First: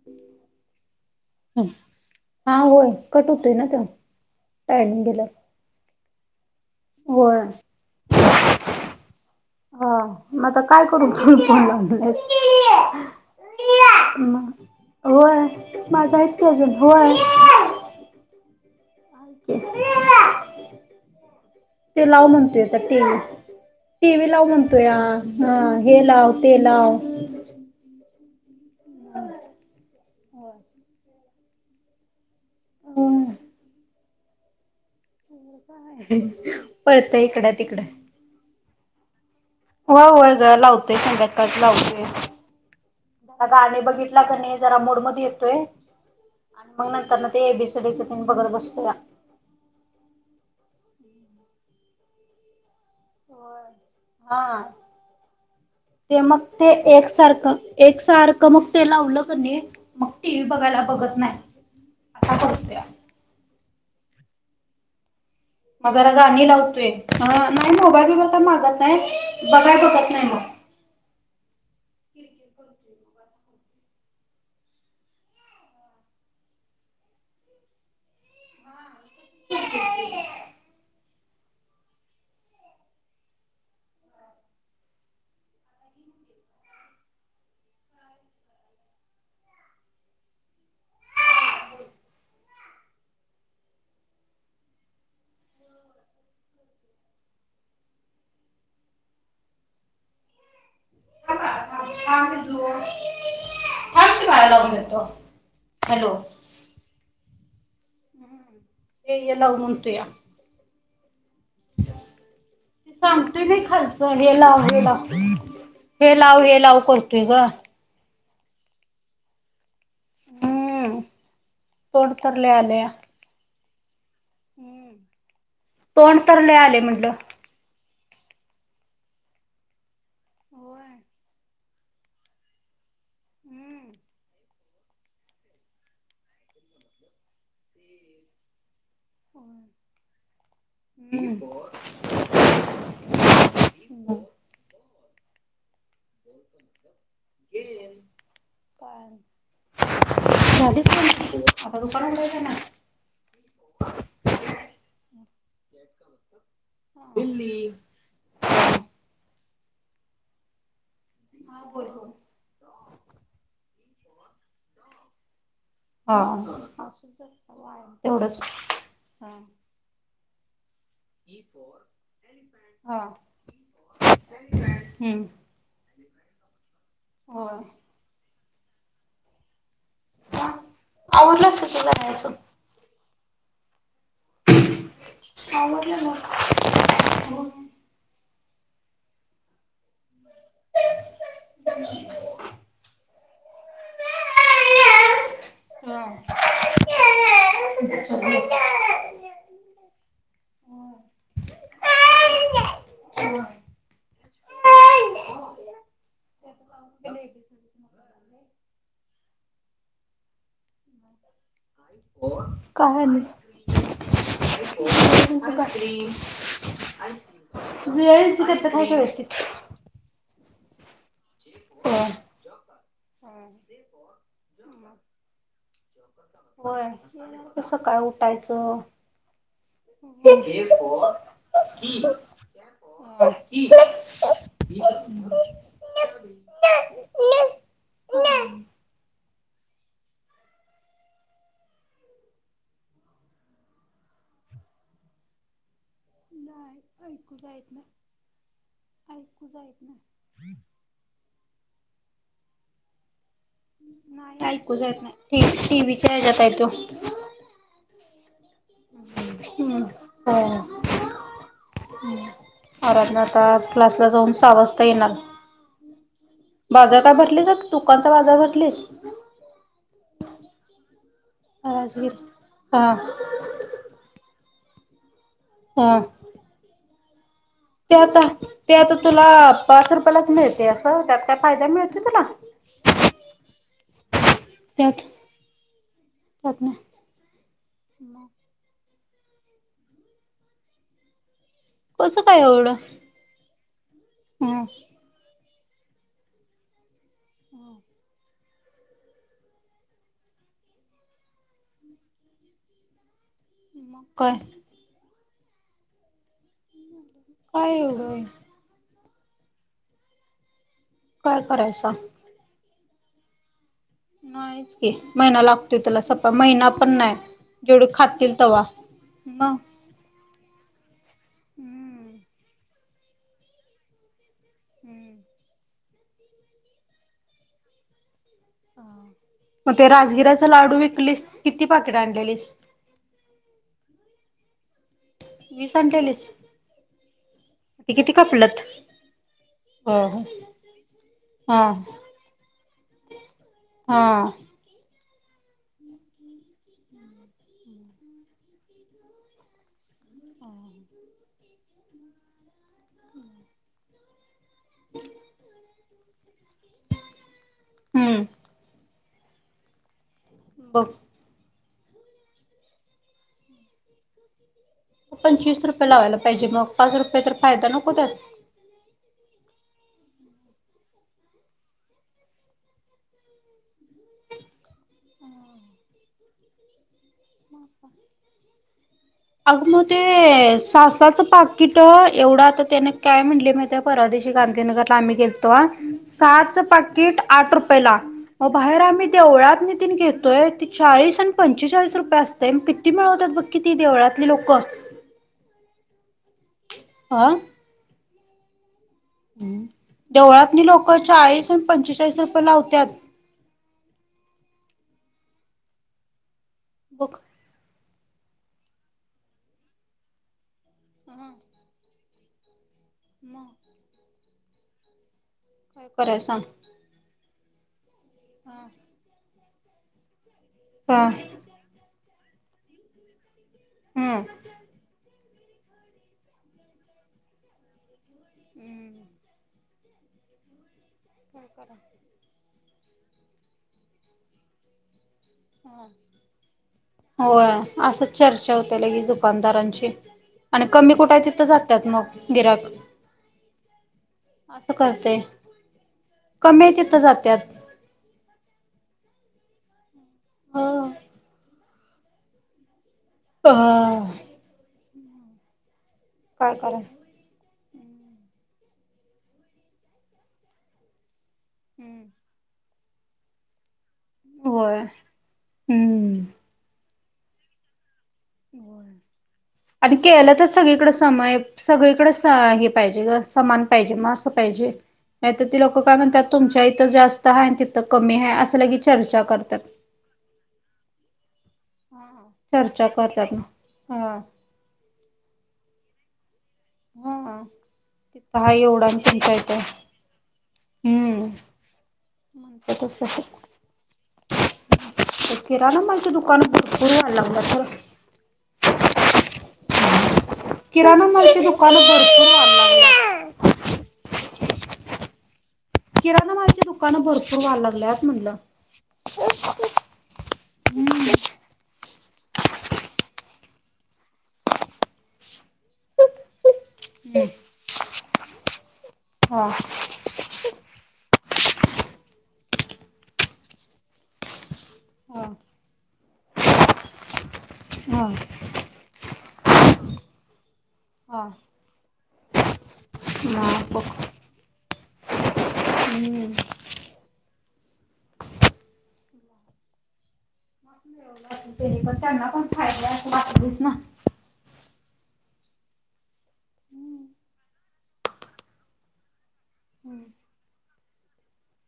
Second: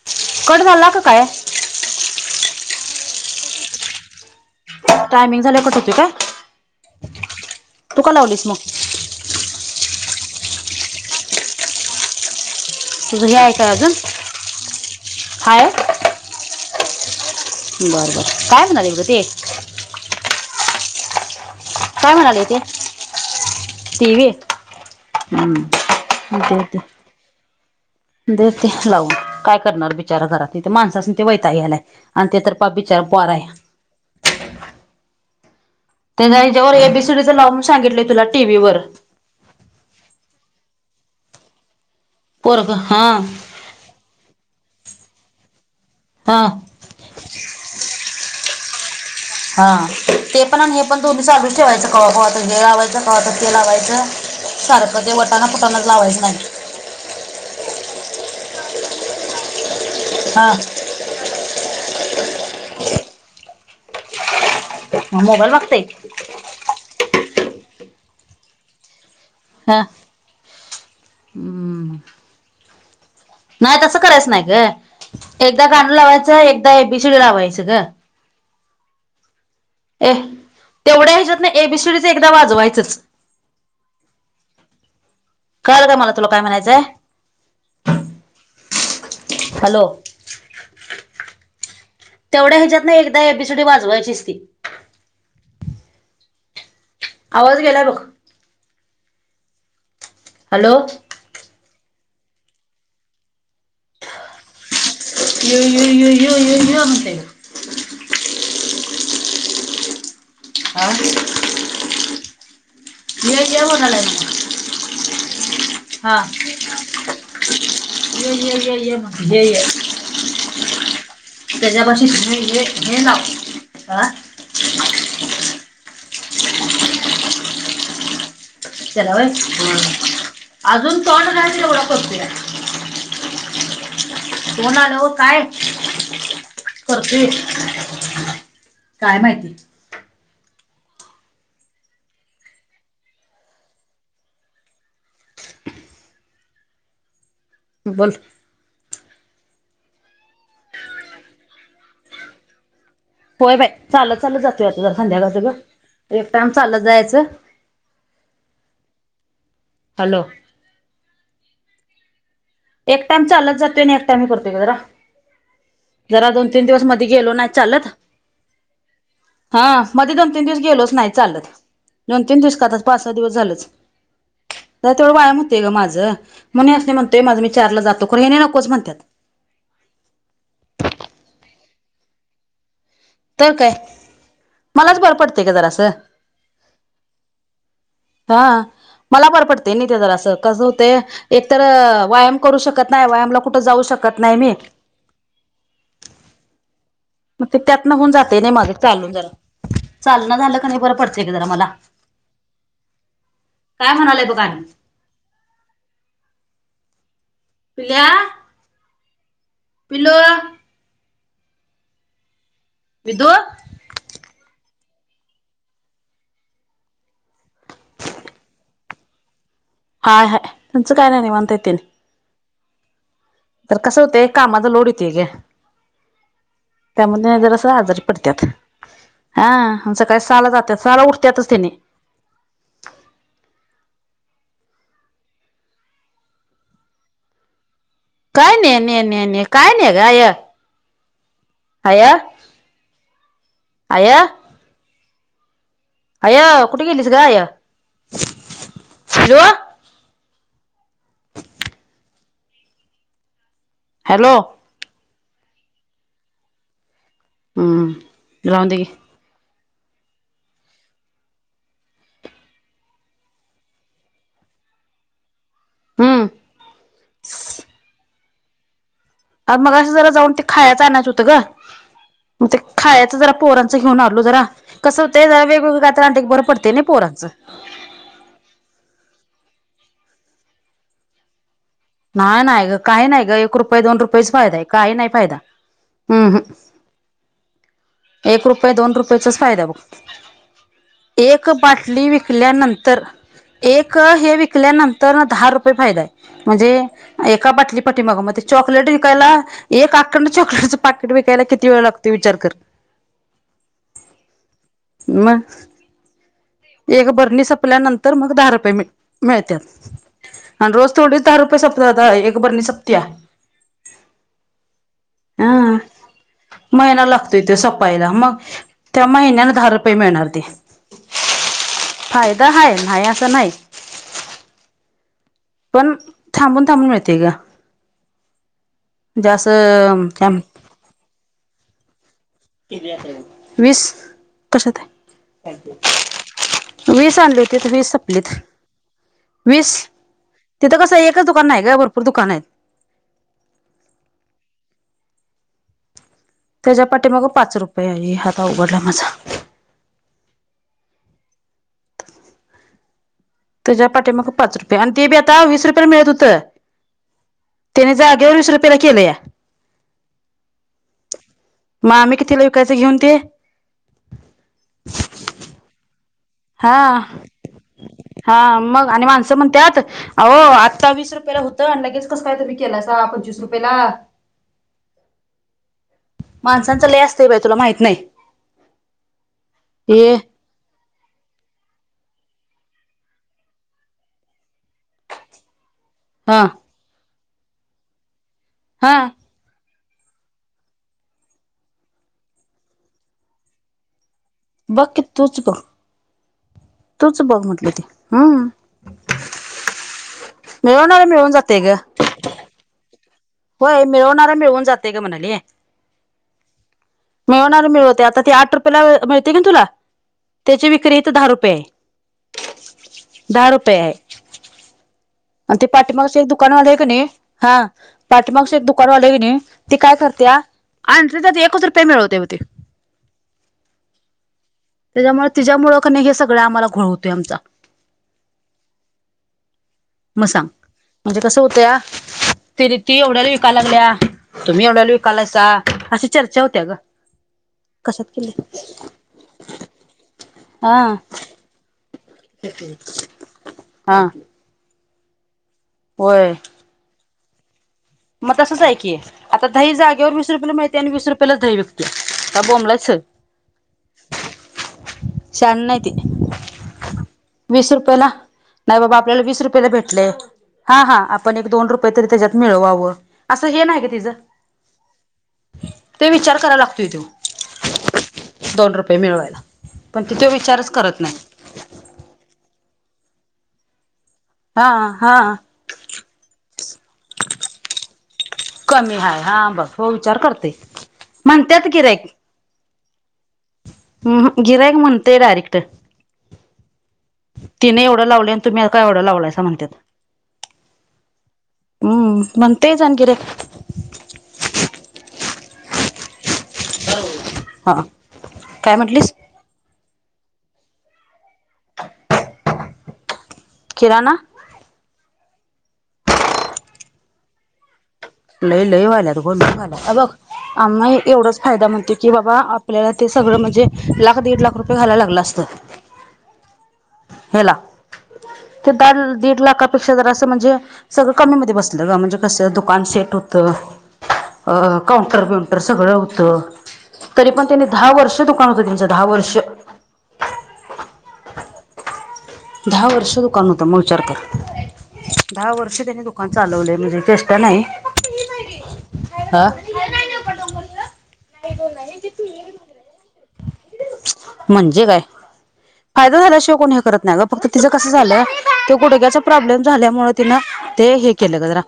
[unintelligible] Cut झाला का काय? हम्म. हा होय. कट होतय न ते टायमिंग झाल्यावर कट होतोय का? व्हय. [inaudible] तू लावलीस मग हो. मग आता काय करू? तु फोन लावलायस. तुझं हे आहे काय अजून होय, हाय माझं हायेत की अजून, होय. बर बर. काय म्हणाले गं ते? [unintelligible] ते काय लाव म्हणाले ते म्हणते आता टि व्ही टी. व्ही. लाव म्हणतोया, हं, हे लाव, ते देते लाव. देते लावून. काय करणार ब बिचारा घरात. हिथं माणसं असून ते वैताग यायलाय, आणि ते तर पहा बिचारं पोर हाय. हो आहे. त्यानं ह्याच्यावर ए बी सी डी चं लाव म्हणून सांगितलंय तुला, टी व्ही वर. होय होय गं. लावते, संध्याकाळी लावते. पोरगं. हा गाणी बघितला क नाही, जरा मूड मध्ये येतोय. हा आणि मग नंतर ना, ते ए बी सी डी चं पण बघत बसतोया. हा. ते पण आणि हे पण, दोन्ही चालूच ठेवायचं. कवा कवा हे लावायचं ते लावायचं हा सारखं ते वटाना कुटानाच लावायचं ते नाही मग ते एकसारखं एक सारखं मग ते लावलं कणी मग टी व्ही हा बघायला बघत नाही आता बघत्या म मोबाईलला म जरा गाणी लावतोय नाही मोबाईल बीबाईल मागत नाही बघाय बघत नाही मग हू नाही तसं करायचं नाही ग एकदा गाण लावायच एकदा एबिसीडी लावायचं ग ए तेवढ्या ह्याज्यातन एबीसीडीचं एकदा वाजवायचंच कळाल का मला तुला काय म्हणायचंय हॅलो तेवढ्या ह्याज्यातन एकदा एबीसिडी वाजवायचीच ती आवाज गेलाय बघ हॅलो थांब पिलू थांब की बाळ लाऊन देतो यू यू यू यू हॅलो यू ये म्हणतय हू ते ये लाव म्हणतुया हा [unintelligible] य सांगतोय य की म्हणालाय खालचं हे मला लाव हे लाव हे लाव हे लाव करतोय ग ये ये ये ये म्हण ये ये हम्म त्याच्यापाशी तोंड तर ये लय ये ये नाव तोड तर लई आलय म्हटलं त्याला होय होय अजून तोंड नाही तर एवढा करतोया हू होणार ओ काय करतोय काय माहिती हू होत बोल [unintelligible] होय बाई चालत चालत जातोय आता संध्याकाळचं ग एक टाइम चालत जायाचं हॅलो हा बोल हो एक टाइम चालत जातोय आणि एक टाइम करतोय ग जरा हा जरा दोन तीन दिवस मध्ये गेलो नाही चालत एवढंच हा मधे दोन तीन दिवस गेलोच नाही चालत दोन तीन दिवस का आता पाच सहा दिवस झालंच जरा तेवढं हम्म व्यायाम हूतय ग माझं म्हणून ह्यासनी म्हणतोय माझं मी होय. चारला जातो खर ह्यांनी नकोच म्हणत्यात आवरल्यास तसं जाण्याचं तर काय मलाच बरं पडतय ग जरासं आवरलं ना. हा मला बर पडतय नई ते जरासं कसं होतंय एक तर वायम करू शकत नाही वायमला कुठं जाऊ शकत नाही मी हो मग ते त्यातन होऊन जातय नाही माझ चालून जरा चालन झालं कणी बरं पडतंय ग जरा मला काय म्हणालाय बग [unintelligible] [unintelligible] पिल्या. पिल्लू. काय विदू आलीस. [unintelligible] [unintelligible] हाय, हाय तेचं काय नाही, निवांत आहेत तेनी. होय. तर कसं होतय, कामाचा लोड येतोय ग. त्यामुळे होय, जरासं आजारी सकाळी पडत्यात उठायचं. हा आणि सकाळी सहाला जात्यात सहाला उठत्यातच तेनी [unintelligible] [unintelligible] काय ने ने ने ने ने काय ने ग आय? आय, आय? आय, कुठे गेलीस ग ऐकू आय? जायत नाही हॅलो? ऐकू [inaudible] हॅलो नाही ऐकू जात नाही, टी व्हीच्या ह्याच्यात आहे त्यो. हम्म, राहुंदे घे. हम्म, हो. आराध्या आता क्लासला जाऊन सहा वाजता येणार. हम्म बाजार काय भरलेस, दुकानचा बाजार भरलीस? मग असं जरा जाऊन ते खायचं आणायचं होतं ग, राजगीर मग ते हा खायच जरा पोरचं घेऊन आलो जरा, कसं होतंय वेगळ काही हा तर आणलं की बरं पडतंय नी पोरांचं. ते आता, ते आता तुला पाच रुपयालाच मिळतय असं, त्यात काय फायदा मिळत नाही? नाय, नाय ग, काही नाही ग एक रुपये, दोन रुपयेच फायदा आहे काही त्यात नाही फायदा हं. त्यात नाही एक रुपये, दोन रुपयाचाच फायदा आहे बघ. एक बाटली कसं काय एवढं विकल्यानंतर, एक हे हम्म. विकल्यानंतर न दहा फायदा हाय, म्हणजे एका बाटली पाठीमाग मग ते चॉकलेट विकायला, एक आकंड चॉकलेटचं पाकेट विकायला किती वेळ लागतो विचार कर? मग काय? मग? एक बरणी काय संपल्यानंतर एवढं मग दहा रुपये मिळ मिळत्यात. आणि रोज थोडीच दहा काय रुपये सप करायचा जात एक बरणी सपत्या? नाही च की, महिना हा लागतोय त्याला सपाय महिना पण नाय, लागतोय तो जेवढे सपायला मग खातील तवा. त्या महिन्याने मग दहा रुपये मिळणार ते. हम्म. फायदा हाय, नाही असं नाही. हम्म. पण थांबून, थांबून मिळतेय ग. म्हणजे मग ते असं काय राजगिराचा लाडू विकलीस, किती पाकेट आणलेलीस? वीस. कशात आहे? वीस आणलेलीस वीस आणली होतीत, वीस ते किती सपलीत. कापलत वीस. हो हो तिथं कसं आहे एकच दुकान हा नाही आहे ग, भरपूर दुकान आहेत. हा. त्याच्या पाठी पाच रुपये. हात अवघडला माझा. ह [inaudible] त्याच्या पाठीमागे पाच रुपये आणि ते बी आता वीस रुपयला मिळत होतं. त्याने हम्म जागेवर वीस रुपयेला केलेया. बघं. मग आम्ही कितीला विकयाच घेऊन ते. पंचवीस रुपये लावायला पाहिजे मग हा पाच रुपये तर फायदा नको त्यात. हा मग. आणि माणसं म्हणत्यातं. आव आत्ता वीस रुपयाेला होतं लगेच कसं काय तुम्ही केलासा पंचवीस रुपयाेला. माणसांचं लयं असतयं बायं तुला माहिती अगं मग ते ये सा सा चं पा किट एवढं आता त्याने काय म्हणले माहीत परवादिवशी गांधीनगरला आम्ही गेलतो तवा. हा सहाच पाकिट आठ रुपयेला अहो बाहेर हा आम्ही देवळातनी घेतोय त चाळीस आणि पंचेचाळीस रुपये असतयं किती मिळवतात बघी ती देवळातली लोक. बघं की तूच बघं. तूच अ बघ म्हटलं ते हम्म. देवळातनी लोक मिळवणारा मिळून चाळीस जाते ग पंचेचाळीस रुपये लावतेत. होय मिळवणारा मिळवून जातयं गं म्हणाली. [inaudible] मिळवणारी मिळवते आता आठ रुपयेला मिळते की तुला त्याची विक्री इथ दहा हा रुपये आहे. दहा मग रुपये आहे. आणि ते काय कराय पाठीमागचे एक सांग दुकानवाली आहे का नाही हा पाठीमागची हा एक दुकानवाली आहे की नाही. ती काय करत्या हा आणतयं त्या एकच रुपये मिळवतयं त्यो. हम्म. त्याच्यामुळे तिच्यामुळं क नाही हे सगळं आम्हाला घोळवतोय आमचा. हम्म. [inaudible] मग सांग म्हणजे कसं काय होतं कराय या. प्रीती एवढ्याला विकायला लागल्या तुम्ही एवढ्याला विकायलास हा अशी चर्चा होत्या गं. होय असंच चर्चा होते लगेच दुकानदारांची आणि कमी कुठायं तिथं जातात मग. गिराक हा. असं करतयं. होय. कमी आहे तिथं जातेतं. मग तसंच आहे की आता दही जागेवर वीस रुपयाला मिळते आणि वीस रुपयाेलाच दही विकतोय काय बोंबलायचं. आ... शहाणं नाही ते. काय करा. वीस रुपयाला नाही बाबा आपल्याला वीस रुपयाला भेटलेयं. हा.. हा.. आपण एक दोन रुपये तरी त्याच्यात मिळवावं असं हे नाही गं तिचं. होय ते हम्म विचार कराला लागतोय तो. दोन रुपये मिळवायला आणि पण ति तो केलं तर विचारच सगळीकडे करत नाही समान सगळीकडे हे पाहिजे ग समान पाहिजे असं हा पाहिजे. हा नाही तर ती लोक काय म्हणतात तुमच्या इथं जास्त आहे आणि तिथं कमी आहे असं लगी कमी हाय चर्चा हा करतात बघं हो विचार करतयं म्हणत्यात गिरायकं. चर्चा करतात मग. हम्म हम्म. गिरायक म्हणतयं डायरेक्ट. हा तिने एवढं लावलयं तिथं आणि हा तुम्ही आ काय एवढा एवढं आणि तुमच्या लावलयं इथे म्हणतेत. हम्म हम्म.. म्हणतयचं अन गिरायकं. किराण माल ची दुकान भरपूरं व्हायला लागलेत बरं का. हा काय म्हटलीस. किराणा मालाची दुकान भरपूर व्हायला लागल्यात किराणा किराणा मालाच दुकानं भरपूर व्हाय लागल्यात. म्हणलं लई लई व्हाल्यात अ बघ आम्ही एवढाच फायदा म्हणतोय. कि बाबा आपल्याला ते सगळं म्हणजे लाख दीड लाख रुपये घालायला लागलं असतं. हम्म याला काल दिड हा लाखापासु असं म्हणजे सगळं कमीमध्ये बसलं ग म्हणजे कसं दुकान सेट. त काउंटर हा ब्यउंटर सगळं होत. तरी पण त्यांनी दहा हा वर्ष दुकान होतं त्यांचं दहा वर्ष हा दहा वर्ष दुकान होत हा मग बघ विचार कर. दहा वर्ष त्यानी दुकान हम्म चालवलेय म्हणजे चेष्टा नाही ह [unintelligible] नी पण त्यांना पण खाय असं वाटतस ना. म्हणजे काय? फायदा झाल्याशिवाय कोणी हे करत नाही ग फक्त तिचं कसं झालं ते गुडग्याचा प्रॉब्लेम झाल्यामुळे तिनं ते हे केलं ग जरा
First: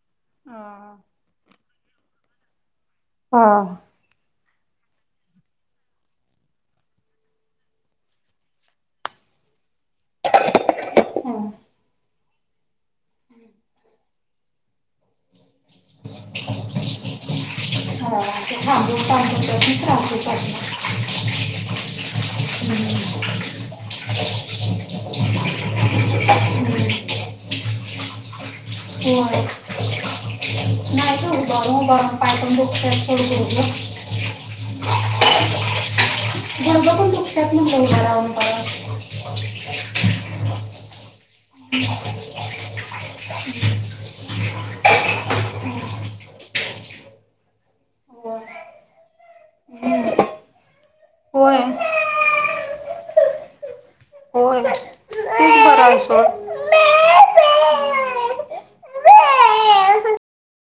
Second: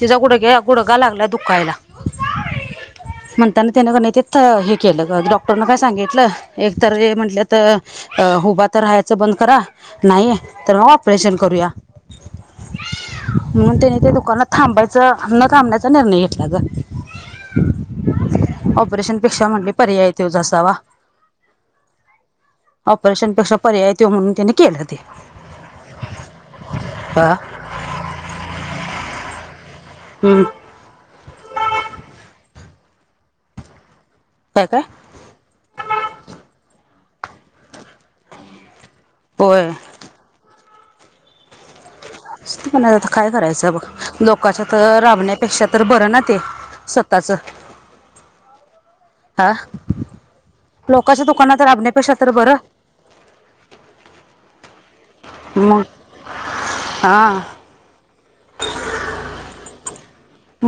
तिचा गुडग्या गुडगा हा लागला दुखायला. [inaudible] म्हणताना हा त्यान का तेच हे केलं डॉक्टर न काय सांगित ल म्हटलं एक तर म्हंटलं तर हुबा तर राहायचं बंद करा. नाही आहे तर ऑपरेशन करूया? हा. म्हणून त्यानी त्या दुकानात थांबायच न थाबण्याचा निर्णय घेतला ग. हा ते सांग पेक्षा म्हटली पर्याय त्योच असावा ऑपरेशनपेक्षा पेक्षा पर्याच तो म्हणून त्याने केलं हा. म हम्म नाही तो हो रम पाठून बस [unintelligible] काय काय गुडघ पण दुखतात म्हणल उभ राहून उभ राहून. होय आता करायचं बघ लोकांच्या तर राबण्यापेक्षा तर बरं ना ते. स्वतःच. हो. हा लोकच्या होय दुकानात राबण्यापेक्षा तर बरं. होय तेच बरं मग आहे हा सोड. म